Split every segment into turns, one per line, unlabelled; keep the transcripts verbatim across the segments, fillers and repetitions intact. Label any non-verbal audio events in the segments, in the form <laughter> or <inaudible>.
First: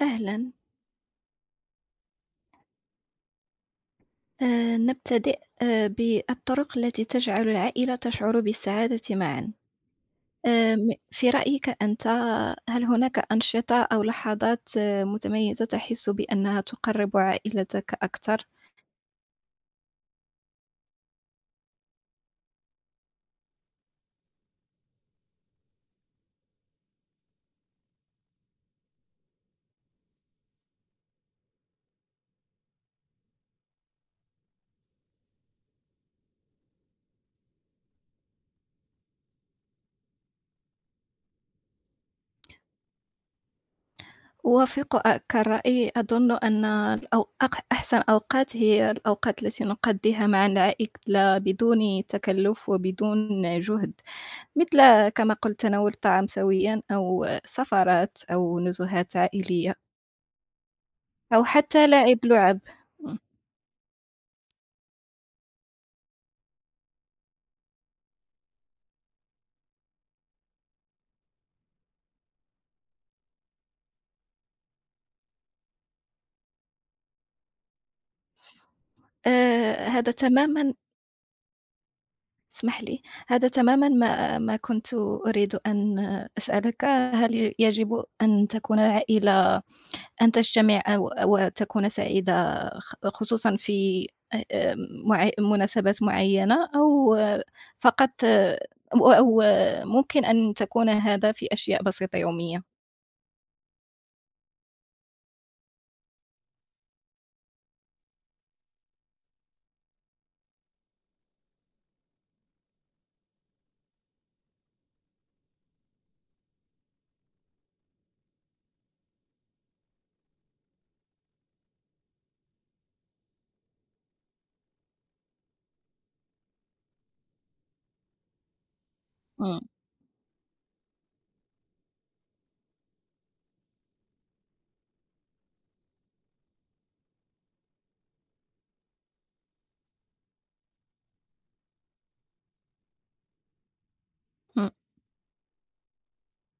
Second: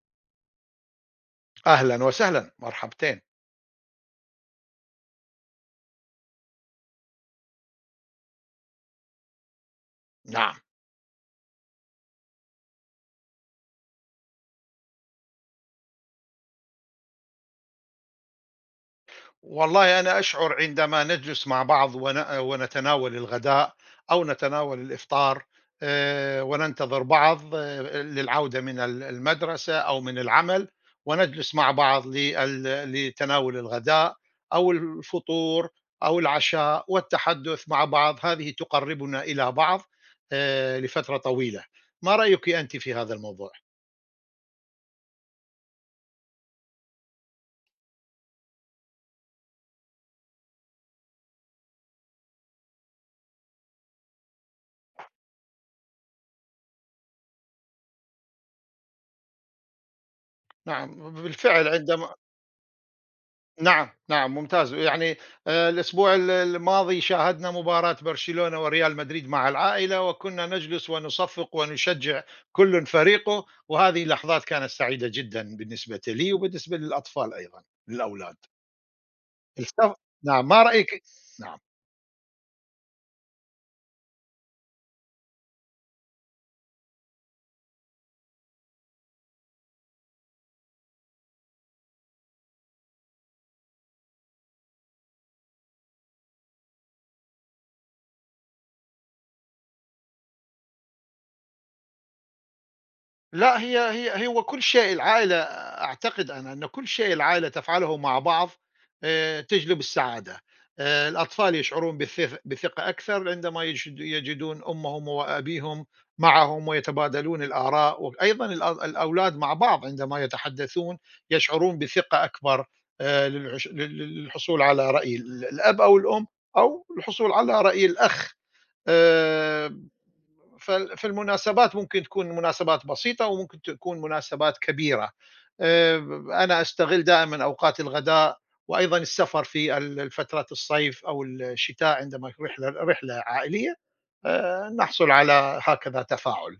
أهلا.
أهلًا وسهلًا، مرحبتين،
آه، نبتدئ آه، بالطرق التي تجعل العائلة تشعر بالسعادة معا.
نعم،
آه، م- في رأيك أنت، هل هناك أنشطة أو لحظات آه، متميزة تحس بأنها تقرب عائلتك أكثر؟
والله أنا أشعر عندما نجلس مع بعض ون ونتناول الغداء أو نتناول الإفطار آآ، وننتظر بعض آه، للعودة من ال المدرسة أو من العمل، ونجلس مع بعض لل لتناول الغداء أو الفطور أو العشاء والتحدث مع بعض، هذه تقربنا إلى بعض آآ، لفترة طويلة، ما رأيِك أنتِ في هذا الموضوع؟
أوافقك الرأي. أظن أن الأو- أق- أحسن أوقات هي الأوقات التي نقضيها مع العائلة بدون تكلف وبدون جهد، مثل كما قلت تناول الطعام سويا أو سفرات أو نزهات عائلية
نعم،
أو
بالفعل
حتى
عندما.
لاعب لُعَب.
نعم، نعم ممتاز، يعني آآ الأسبوع ال الماضي شاهدنا مباراة برشلونة وريال مدريد مع العائلة، وكنا نجلس ونصفق ونشجع كلٌ فريقه، وهذه لحظات كانت سعيدة جدًا بالنسبة لي وبالنسبة للأطفال أيضًا، للأولاد.
آآ
السف
هذا
نعم، ما
تمامًا.
رأيك. نعم.
اسمح لي، هذا تمامًا ما ما كنت أريد أن أسألك، هل يجب أن تكون العائلة، أن تجتمع أو وتكون سعيدة، خ خصوصًا في أ مع مناسبات معيّنة أو آه، فقط آه، أو أو آه، ممكن أن تكون هذا في أشياء بسيطة يومية؟
لأ، هي هي هو كل شيء العائلة، أعتقد أنا أن كل شيء العائلة تفعله مع بعض آآ، تجلب السعادة، آآ، الأطفال يشعرون بالثف بثقة أكثر عندما يجد يجدون أمهم وأبيهم معهم ويتبادلون الآراء، وأيضًا الأ الأولاد مع بعض عندما يتحدثون يشعرون بثقة أكبر آآ، للعش لل للحصول على رأي ال الأب أو الأم أو الحصول على رأي الأخ.
إمم.
آآ فال- فالمناسبات ممكن تكون مناسبات بسيطة وممكن تكون مناسبات كبيرة. آه، أنا أستغل دائما أوقات الغداء، وأيضا السفر في ال- فترة الصيف أو الشتاء عندما رحلة رحلة عائلية آه،
إمم.
نحصل على هكذا تفاعل.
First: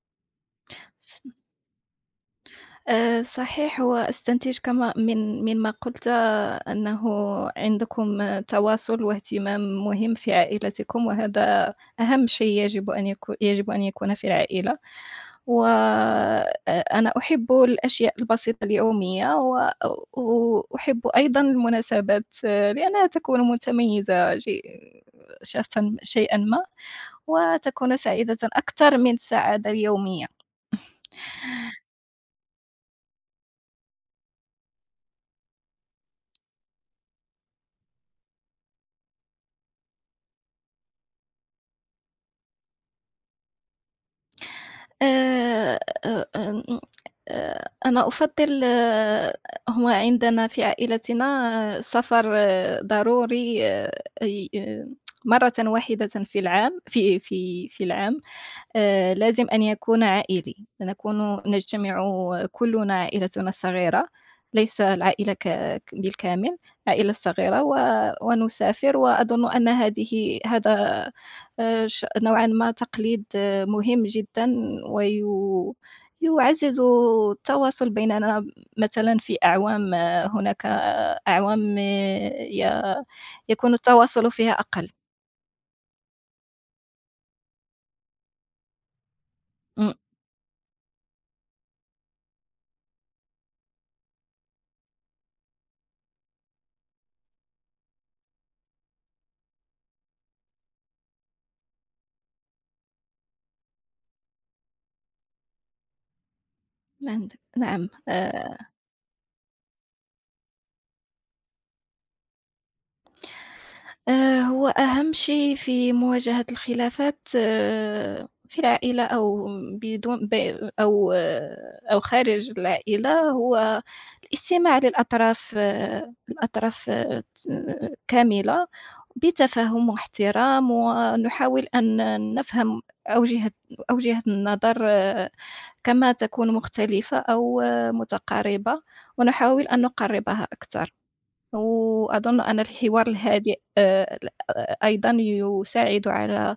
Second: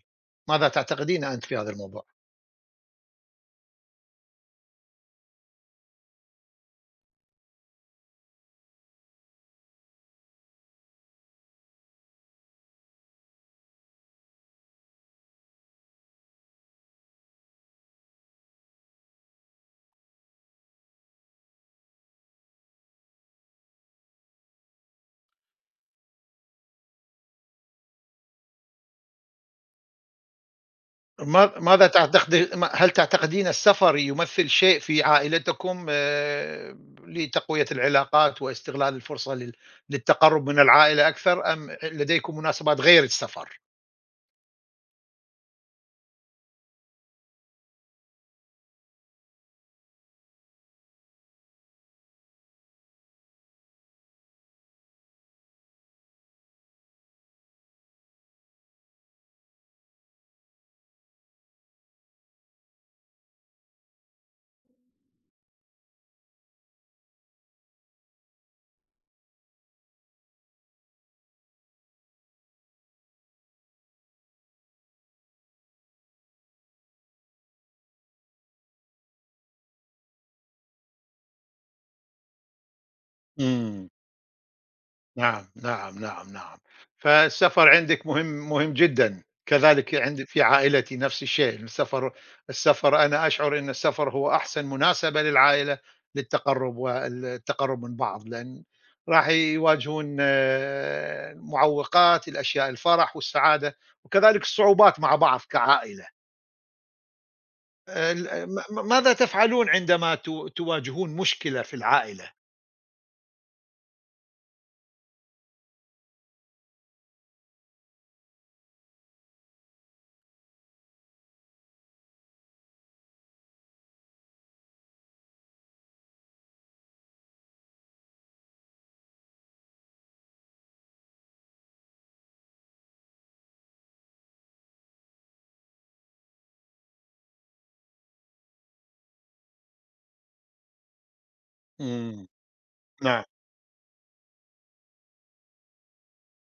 ماذا تعتقدين أنت في هذا الموضوع؟
آآ صحيح، هو أستنتج كما من مما قُلت أنه عندكم تواصل واهتمام مهم في عائلتكم، وهذا أهم شيء يجب أن يكو يجب أن يكون في العائلة، و أ أنا أحب الأشياء البسيطة اليومية، و وأحب أيضًا المناسبات، آه، لأنها تكون متميزة، شيء شخصًا شيئًا ما، وتكون سعيدة أكثر من السعادة اليومية.
ما ماذا تعتقد ما هل تعتقدين السفر يمثل شيء في عائلتكم، آآ، لتقوية العلاقات واستغلال الفرصة لل للتقرّب من العائلة أكثر، أم لديكم مناسبات غير السفر؟
آآ أ آمم، آآ أنا أفضّل. آه، هو عندنا في عائلتنا آه، السفر آه، ضروري، آآ أي آه، مرةً واحدةً في العام، في في في العام. آآ لازم أن يكون عائلي، نكون نجتمع كلنا عائلتنا الصغيرة، ليس العائلة ك ك بالكامل، العائلة الصغيرة و ونسافر، وأظن أن هذه هذا آآ ش نوعًا ما تقليد، آه، مهم جدًا، وي يعزز التواصل بيننا. مثلًا في أعوام، آه، هناك أعوام، آه، ي يكون
إمم.
التواصل فيها أقل.
نعم، نعم، نعم، نعم. فالسفر عندِك مهم مهم جدًا،
إمم.
كذلك عند في عائلتي نفس الشيء. السفر السفر، أنا أشعر إن السفر هو أحسن مناسبة للعائلة للتقرُّب وال التقرُّب من بعض، لأن راح يواجهون المعوّقات، الأشياء الفرح والسعادة وكذلك الصعوبات مع بعض كعائلة.
عند نعم.
آه، ال
آآ
م م ماذا تفعلون عندما ت تواجهون مشكلة في العائلة؟
آآ هو أهم شيء في مواجهة الخلافات، آه، في العائلة، أو بدون ب أو آه، أو خارج العائلة، هو الاستماع للأطراف، آه، الأطراف، آه، ت كاملة، بتفاهم واحترام، ونحاول أن نفهم أوجهة أوجهة النظر، آه، كما تكون مختلفة أو آه، متقاربة، ونحاول أن نقربها أكثر.
إمم.
وأظن أن الحوار
نعم.
الهادئ آآ أيضًا يساعد على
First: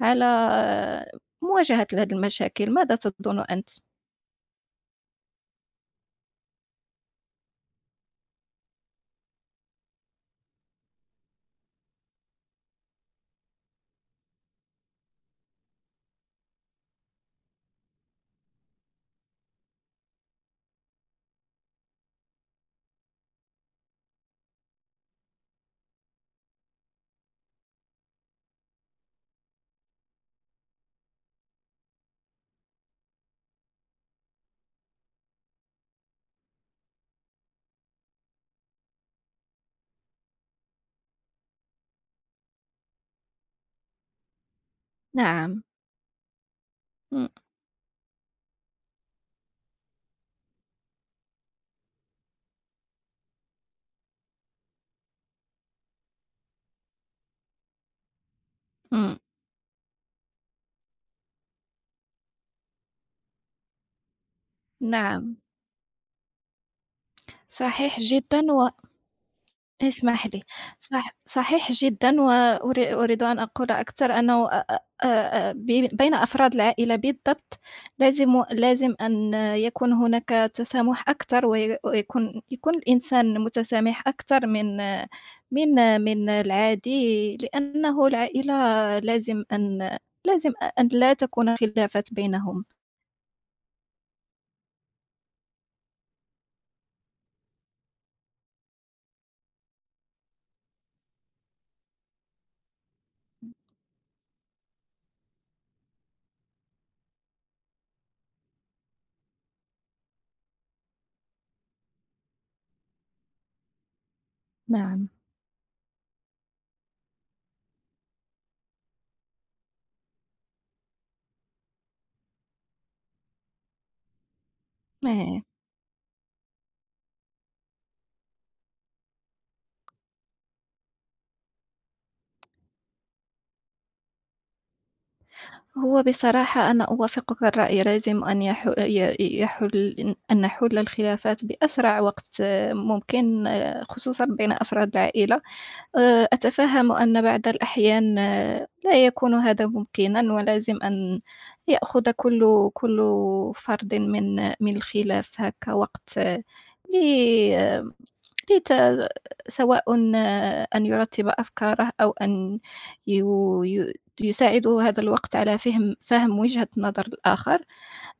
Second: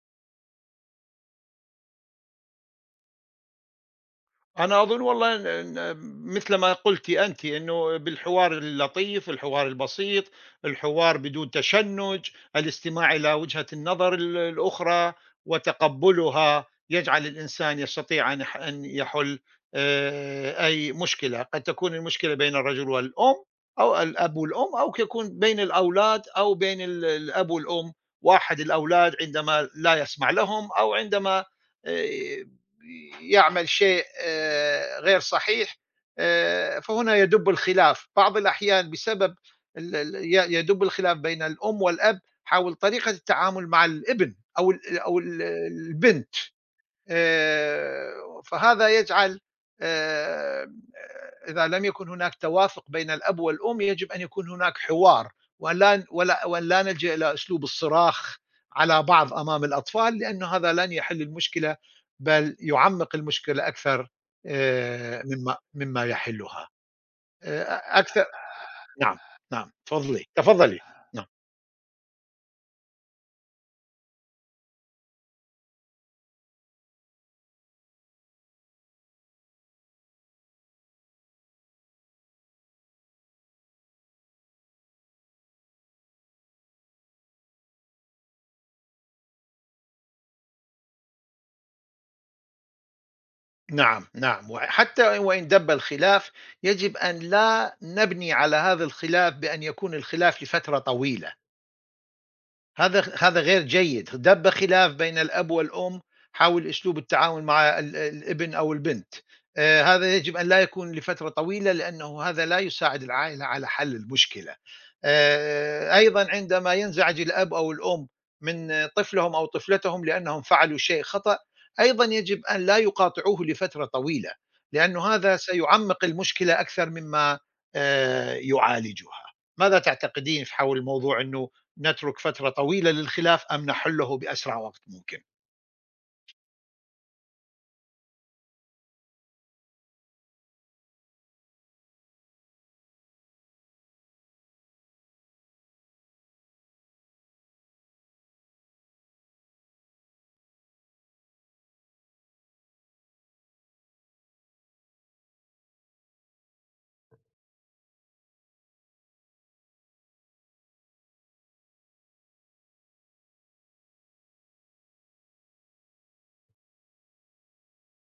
على آه، مواجهة هذه المشاكل. ماذا تظن أنت؟
أنا أظن والله إن. إن مثل ما قُلتِ أنتِ، إنه بالحوار اللطيف، الحوار البسيط، الحوار بدون تشنُّج، الاستماع إلى وجهة النظر ال الأخرى وتقبُّلها يجعل الإنسان يستطيع أن يح أن يحُل آآ أي مشكلة. قد تكون المشكلة بين الرجل والأم أو الأب والأم، أو يكون بين الأولاد أو بين ال الأب والأم. واحد الأولاد عندما لا يسمع لهم، أو عندما آآ يعمل شيء آه، غير صحيح. آه، فهنا يدب الخلاف بعض الأحيان بسبب ال- ال- ي- يدب الخلاف بين الأم والأب حول طريقة التعامل مع الابن، أو ال- أو ال-
نعم.
البنت.
إمم.
آآ فهذا يجعل. آآ إذا لم يكن هناك توافق بين الأب والأم، يجب أن يكون هناك حوار، ولا ن ولا وأن لا نلجأ إلى أسلوب الصراخ على
إمم.
بعض أمام الأطفال، لأنه هذا لن يحل المشكلة، بل يعمّق المشكلة أكثر آآ
نعم.
مما مما يحلها. آآ
صحيح
أكثر.
جدًا. و
نعم، نعم، تفضلي،
اسمح لي،
تفضلي.
صح
نعم.
صحيح جدًا، و أري أريد أن أقول أكثر، أنه أ أ أ بي بين أفراد العائلة بالضبط، لازم لازم أن يكون هناك تسامح أكثر، وي ويكون يكون الإنسان متسامح أكثر من من من العادي، لأنه العائلة لازم أن لازم أ أن لا تكون خلافات بينهم.
نعم، نعم، وحتى وإن دَب الخلاف، يجب أن لا نبني على هذا الخلاف بأن يكون الخلاف لفترة طويلة. هذا خ هذا غير جيد. دَب خلاف بين الأب والأم حول أسلوب التعامل مع ال الابن أو البنت، آآ هذا يجب أن لا يكون لفترة طويلة، لأنه هذا لا يساعد العائلة على حل المشكلة.
نعم.
آآ أيضًا عندما ينزعج الأب أو الأم من طفلهم أو طفلتهم لأنهم فعلوا شيء خطأ، أيضًا يجب أن لا يقاطعوه لفترة طويلة، لأنه هذا
إيه.
سيعمّق المشكلة أكثر مما آآ يعالجها. ماذا تعتقدين في حول موضوع إنه نترك فترة طويلة للخلاف، أم نحله بأسرع وقت ممكن؟
هو بصراحة أنا أوافقك الرأي، لازم أن يح... ي- يحل أن نحل الخلافات بأسرع وقت آه، ممكن، آه، خصوصا بين أفراد العائلة. آه، أتفهم أن بعض الأحيان آه، لا يكون هذا ممكنا، ولازم أن يأخذ كل كل فرد من من الخلاف هكا وقت، آه، Peter سواء أن يرتب أفكاره أو أن يو يو يساعده هذا الوقت على فهم فهم وجهة نظر الآخر.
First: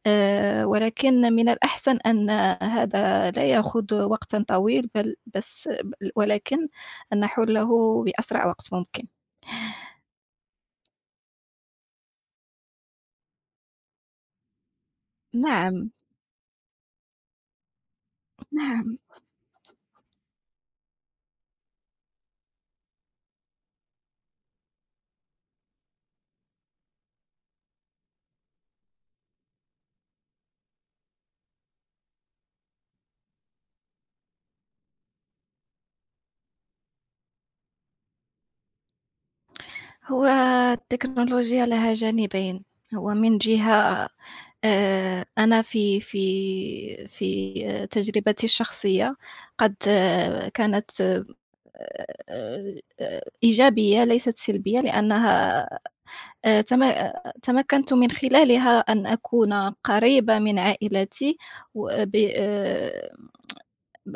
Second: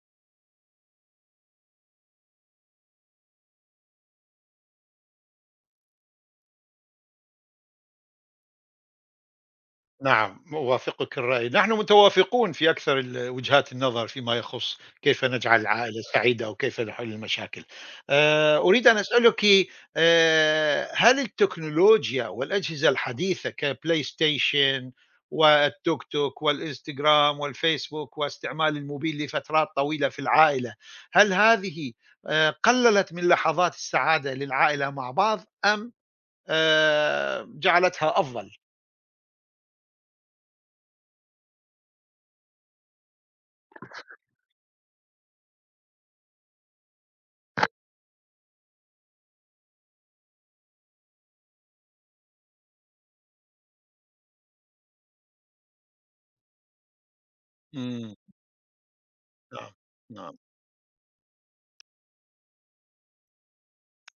آآ، ولكن من الأحسن أن هذا لا يأخذ وقتًا طويل، بل بس ولكن أن نحله بأسرع وقت ممكن.
نعم، أوافقك الرأي، نحن متوافقون في أكثر ال- وجهات النظر فيما يخص كيف نجعل
نعم.
العائلة سعيدة، أو كيف نحل المشاكل. آه، أريد
نعم.
أن أسألك. آه، هل التكنولوجيا والأجهزة الحديثة كبلاي ستيشن والتوك توك والإنستغرام والفيسبوك واستعمال الموبيل لفترات طويلة في العائلة، هل هذه آه، قللت من لحظات السعادة للعائلة مع بعض، أم آآ جعلتها أفضل؟
هو التكنولوجيا لها جانبين. هو من جهة، آآ أنا في في في آه، تجربتي الشخصية، قد آه، كانت آآ إيجابية ليست سلبية، لأنها آآ تم آه، تمكنت من
إمم.
خلالها أن أكون
نعم، نعم،
قريبة من عائلتي، و ب آآ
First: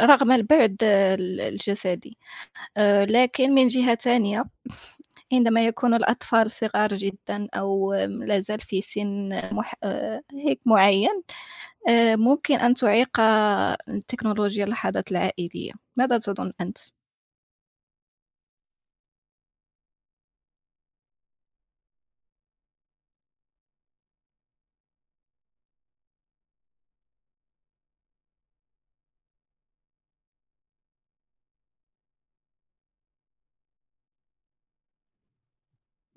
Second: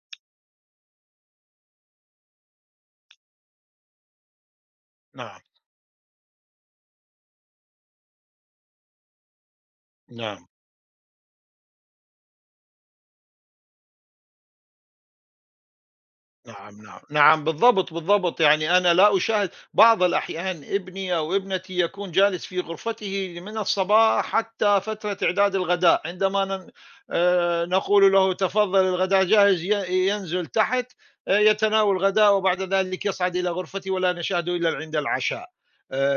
رغم البعد ال الجسدي. آآ لكن من جهة تانية <laughs>
نعم،
عندما يكون الأطفال صغار جدًا، أو آم، لا زال في سن مح آآ
نعم.
هيك معيّن، آآ ممكن أن تعيق التكنولوجيا اللحظات العائلية. ماذا تظن أنت؟
نعم، نعم، نعم، بالضبط، بالضبط، يعني أنا لا أشاهد بعض الأحيان ابني أو ابنتي يكون جالس في غرفته من الصباح حتى فترة إعداد الغداء، عندما ن آآ نقول له تفضل الغداء جاهز، ي ينزل تحت آآ يتناول الغداء، وبعد ذلك يصعد إلى غرفته ولا نشاهده إلا عند العشاء.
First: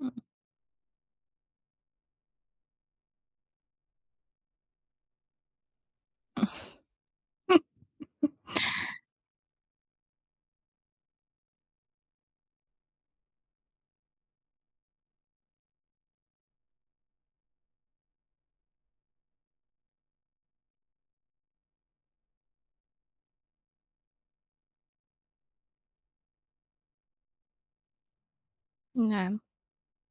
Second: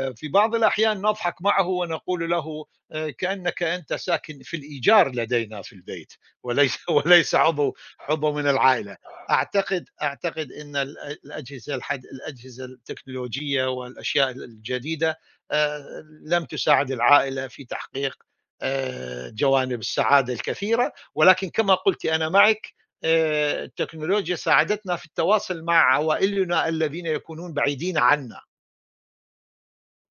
إمم.
في بعض الأحيان نضحك معه ونقول له آآ كأنك أنت ساكن في الإيجار لدينا في البيت، وليس <laughs> وليس عضو عضو من العائلة. اعتقد اعتقد ان ال- الاجهزه الحد الاجهزه التكنولوجيه والاشياء الجديده آه، لم تساعد العائله في تحقيق آه، جوانب السعاده الكثيره، ولكن كما قلت انا معك آه، التكنولوجيا ساعدتنا في التواصل مع عوائلنا الذين يكونون بعيدين عنا.
نعم.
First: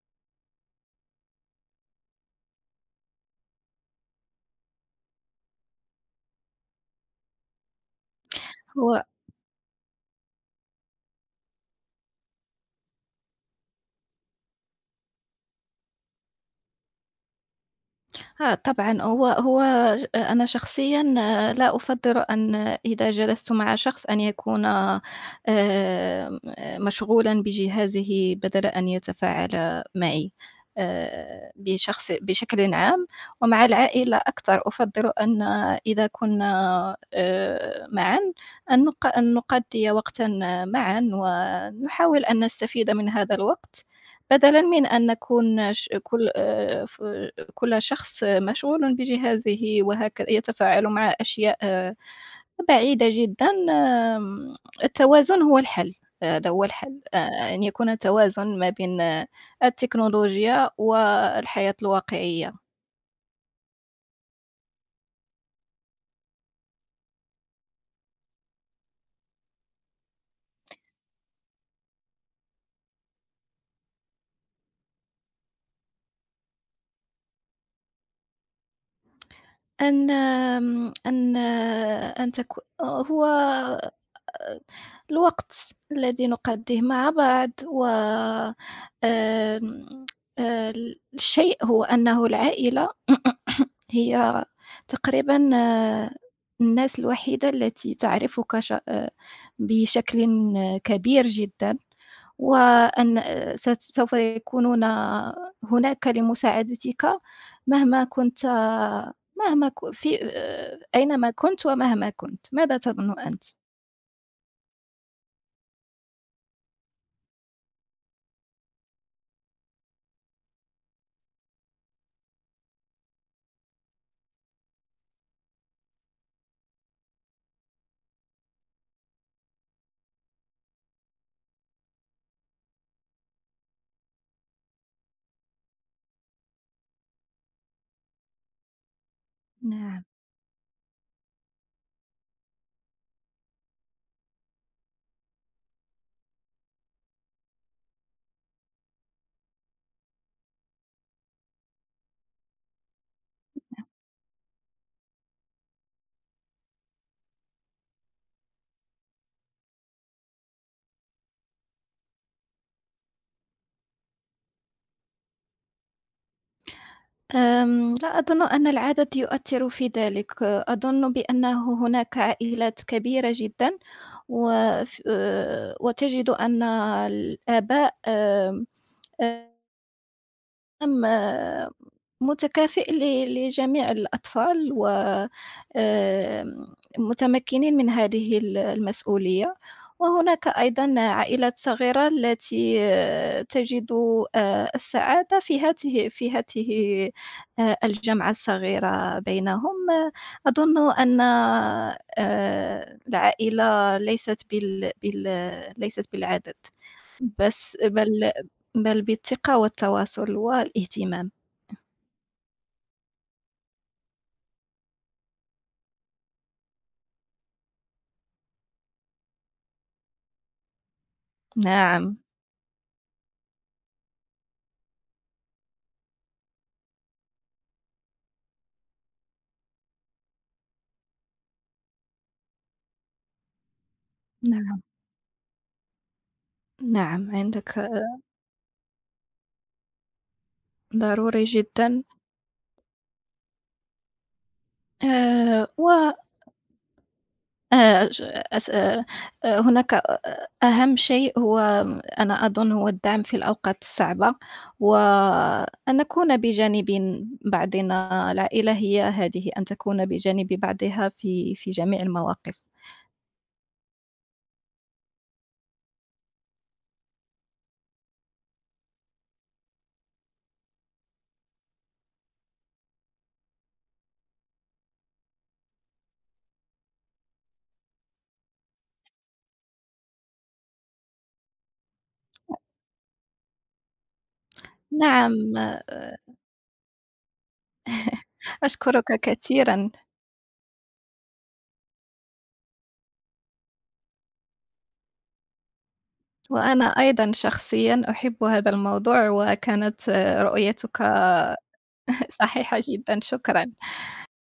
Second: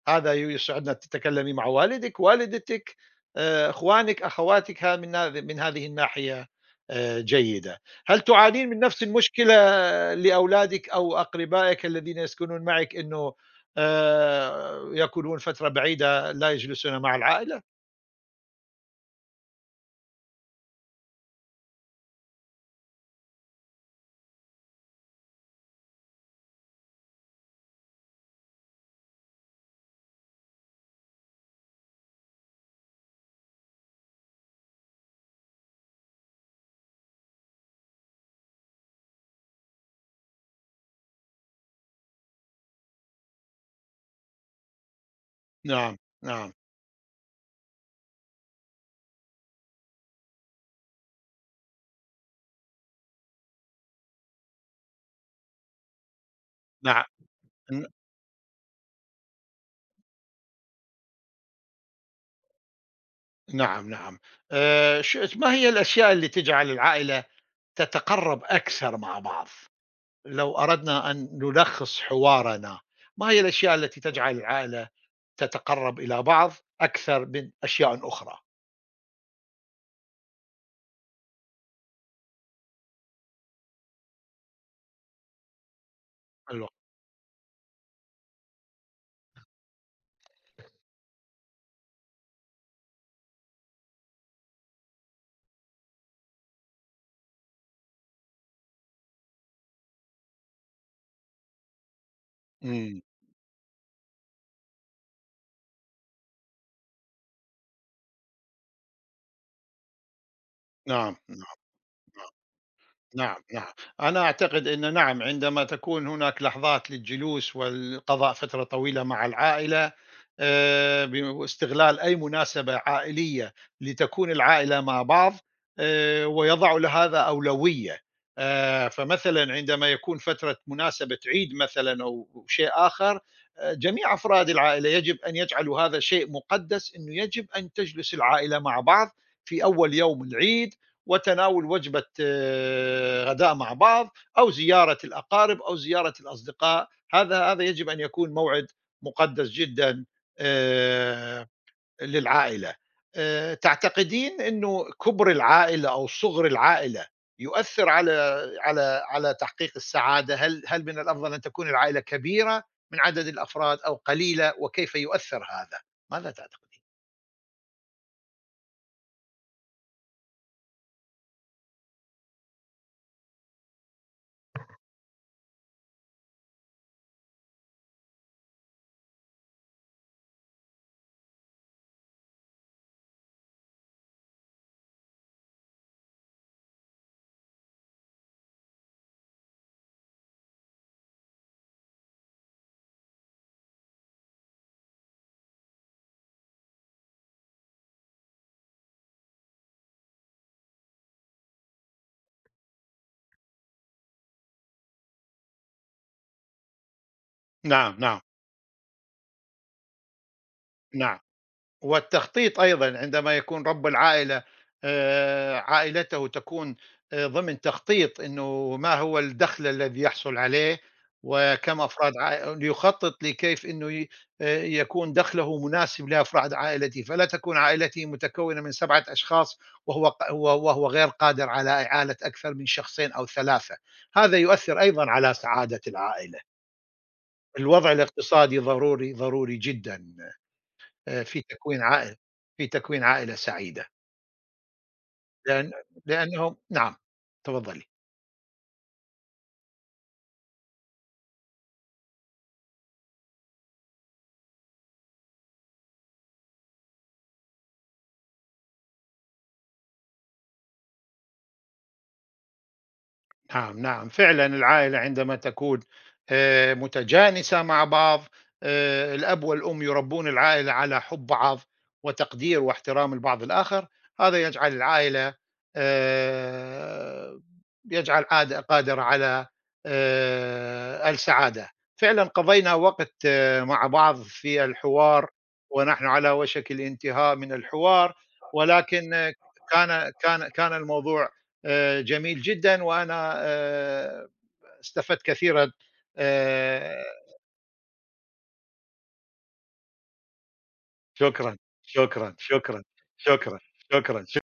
هذا ي يسعدنا أن تتكلمي مع والدِك، والدتِك، آآ، إخوانِك، أخواتِك، ها من هذه من هذه الناحية آآ، جيدة. هل تعانين من
هو
نفس المشكلة لأولادِك أو أقربائِك الذين يسكنون معِك، إنه آآ، يكونون فترة بعيدة لا يجلسون مع العائلة؟
آه طبعًا. هو هو ج أنا شخصيًا آه، لا أُفضّل أن، إذا جلست مع شخص، أن يكون آمم مشغولًا بجهازه بدل أن يتفاعل معي، آآ بشخص بشكل عام. ومع العائلة أكثر أُفضّل أن، إذا كنا آآ معًا، أن نق أن نقضّي وقتًا معًا، ونحاول أن نستفيد من هذا الوقت، بدلًا من أن نكون ش
نعم،
كل
نعم،
آآ ف كل شخص مشغول بجهازه، وهكذا يتفاعل مع أشياء آه، بعيدة جدًا. آمم، التوازن هو الحل. آه، هذا هو الحل،
نعم،
آآ، أن
ن
يكون توازن ما بين آه، التكنولوجيا والحياة الواقعية.
نعم، نعم. آآ، ش ما هي الأشياء اللي تجعل العائلة تتقرب أكثر مع بعض؟ لو أردنا أن نلخص حوارنا، ما هي الأشياء التي تجعل العائلة تتقرب إلى بعض أكثر من أشياء أخرى؟
أن آمم، أن آه، أن تك هو الوقت الذي نقضيه
الوقت.
مع بعض. و آمم، آآ، الشيء هو أنه العائلة هي تقريبًا آه، الناس الوحيدة التي تعرفك ش آآ، بشكل كبير جدًا،
إمم،
وأن آه، ست سوف يكونون هناك لمساعدتك، مهما كنت، مهما ك في آآ،
نعم.
أينما كنت ومهما كنت. ماذا تظن أنت؟
نعم، نعم. أنا أعتقد أن، نعم، عندما تكون هناك لحظات للجلوس والقضاء فترة طويلة مع العائلة، آآ ب واستغلال أي مناسبة عائلية لتكون العائلة مع بعض، آآ ويضع لهذا أولوية. آآ فمثلًا عندما يكون فترة مناسبة عيد مثلًا أو شيء آخر، آآ جميع أفراد العائلة يجب أن يجعلوا هذا شيء مقدس، إنه يجب أن تجلس العائلة مع بعض في أول
نعم.
يوم العيد. وتناول وجبة آه، غداء مع بعض، أو زيارة الأقارب أو زيارة الأصدقاء، هذا هذا يجب أن يكون موعد مقدس جدا آه، للعائلة. آه، تعتقدين أنه كبر العائلة أو صغر العائلة يؤثر على على على تحقيق السعاده؟ هل هل من الافضل ان تكون العائله كبيره من عدد الافراد، او قليله، وكيف يؤثر هذا؟ ماذا تعتقدين؟
آمم، لا أظن أن العدد يؤثر في ذلك. أظن بأنه هناك عائلات كبيرة جدًا، وف أه، وتجد أن الآباء، آمم، آآ أم متكافئ ل لجميع الأطفال، و آمم، متمكنين من هذه ال المسؤولية. وهناك أيضًا عائلات صغيرة التي آه، تجد آآ، السعادة في هاته في هاته آآ، الجمعة الصغيرة بينهم. آه، أظن أن آآ، العائلة ليست بال بال ليست بالعدد، بس
نعم، نعم،
بل بل بالثقة والتواصل
نعم.
والاهتمام.
والتخطيط أيضًا، عندما يكون رب العائلة آآ، عائلته تكون آآ، ضمن تخطيط، إنه ما هو الدخل الذي يحصل عليه، وكم أفراد
نعم.
عائ ليخطط لكيف إنه ي آآ، يكون دخله مناسب لأفراد عائلته، فلا تكون عائلته متكونة من سبعة أشخاص وهو ق وهو وهو غير قادر على إعالة أكثر من شخصين أو ثلاثة. هذا يؤثر
نعم.
أيضًا على سعادة العائلة.
نعم. عندك
الوضع
آه،
الاقتصادي ضروري، ضروري جدًا. آآ في
ضروري
تكوين
جدًا.
عائل في تكوين عائلة سعيدة،
آآ
لأن
و
لأنهم، نعم، تفضلي.
آآ ج أس آآ هناك أ أهم شيء هو، أنا أظن، هو الدعم في الأوقات الصعبة، وأن نكون بجانب بعضنا. العائلة هي هذه، أن تكون بجانب بعضها في في جميع المواقف.
نعم، نعم، فعلًا العائلة عندما تكون آآ متجانسة مع بعض، آآ الأب والأم يربون العائلة على حُب بعض، وتقدير واحترام البعض الآخر، هذا يجعل العائلة آآ يجعل عاد قادرة على آآ السعادة. فعلًا قضينا وقت آه، مع بعض في الحوار،
نعم.
ونحن على وشك الانتهاء من الحوار، ولكن
أشكرك
آه،
كثيرًا.
كان كان كان الموضوع آآ جميل جدًا، وأنا آآ استفدت كثيرًا
وأنا
آآ
أيضًا شخصيًا أحب هذا الموضوع، وكانت آه، رؤيتك
شكرًا،
<laughs>
شكرًا،
صحيحة
شكرًا،
جدًا.
شكرًا،
شكرًا.
شكرًا.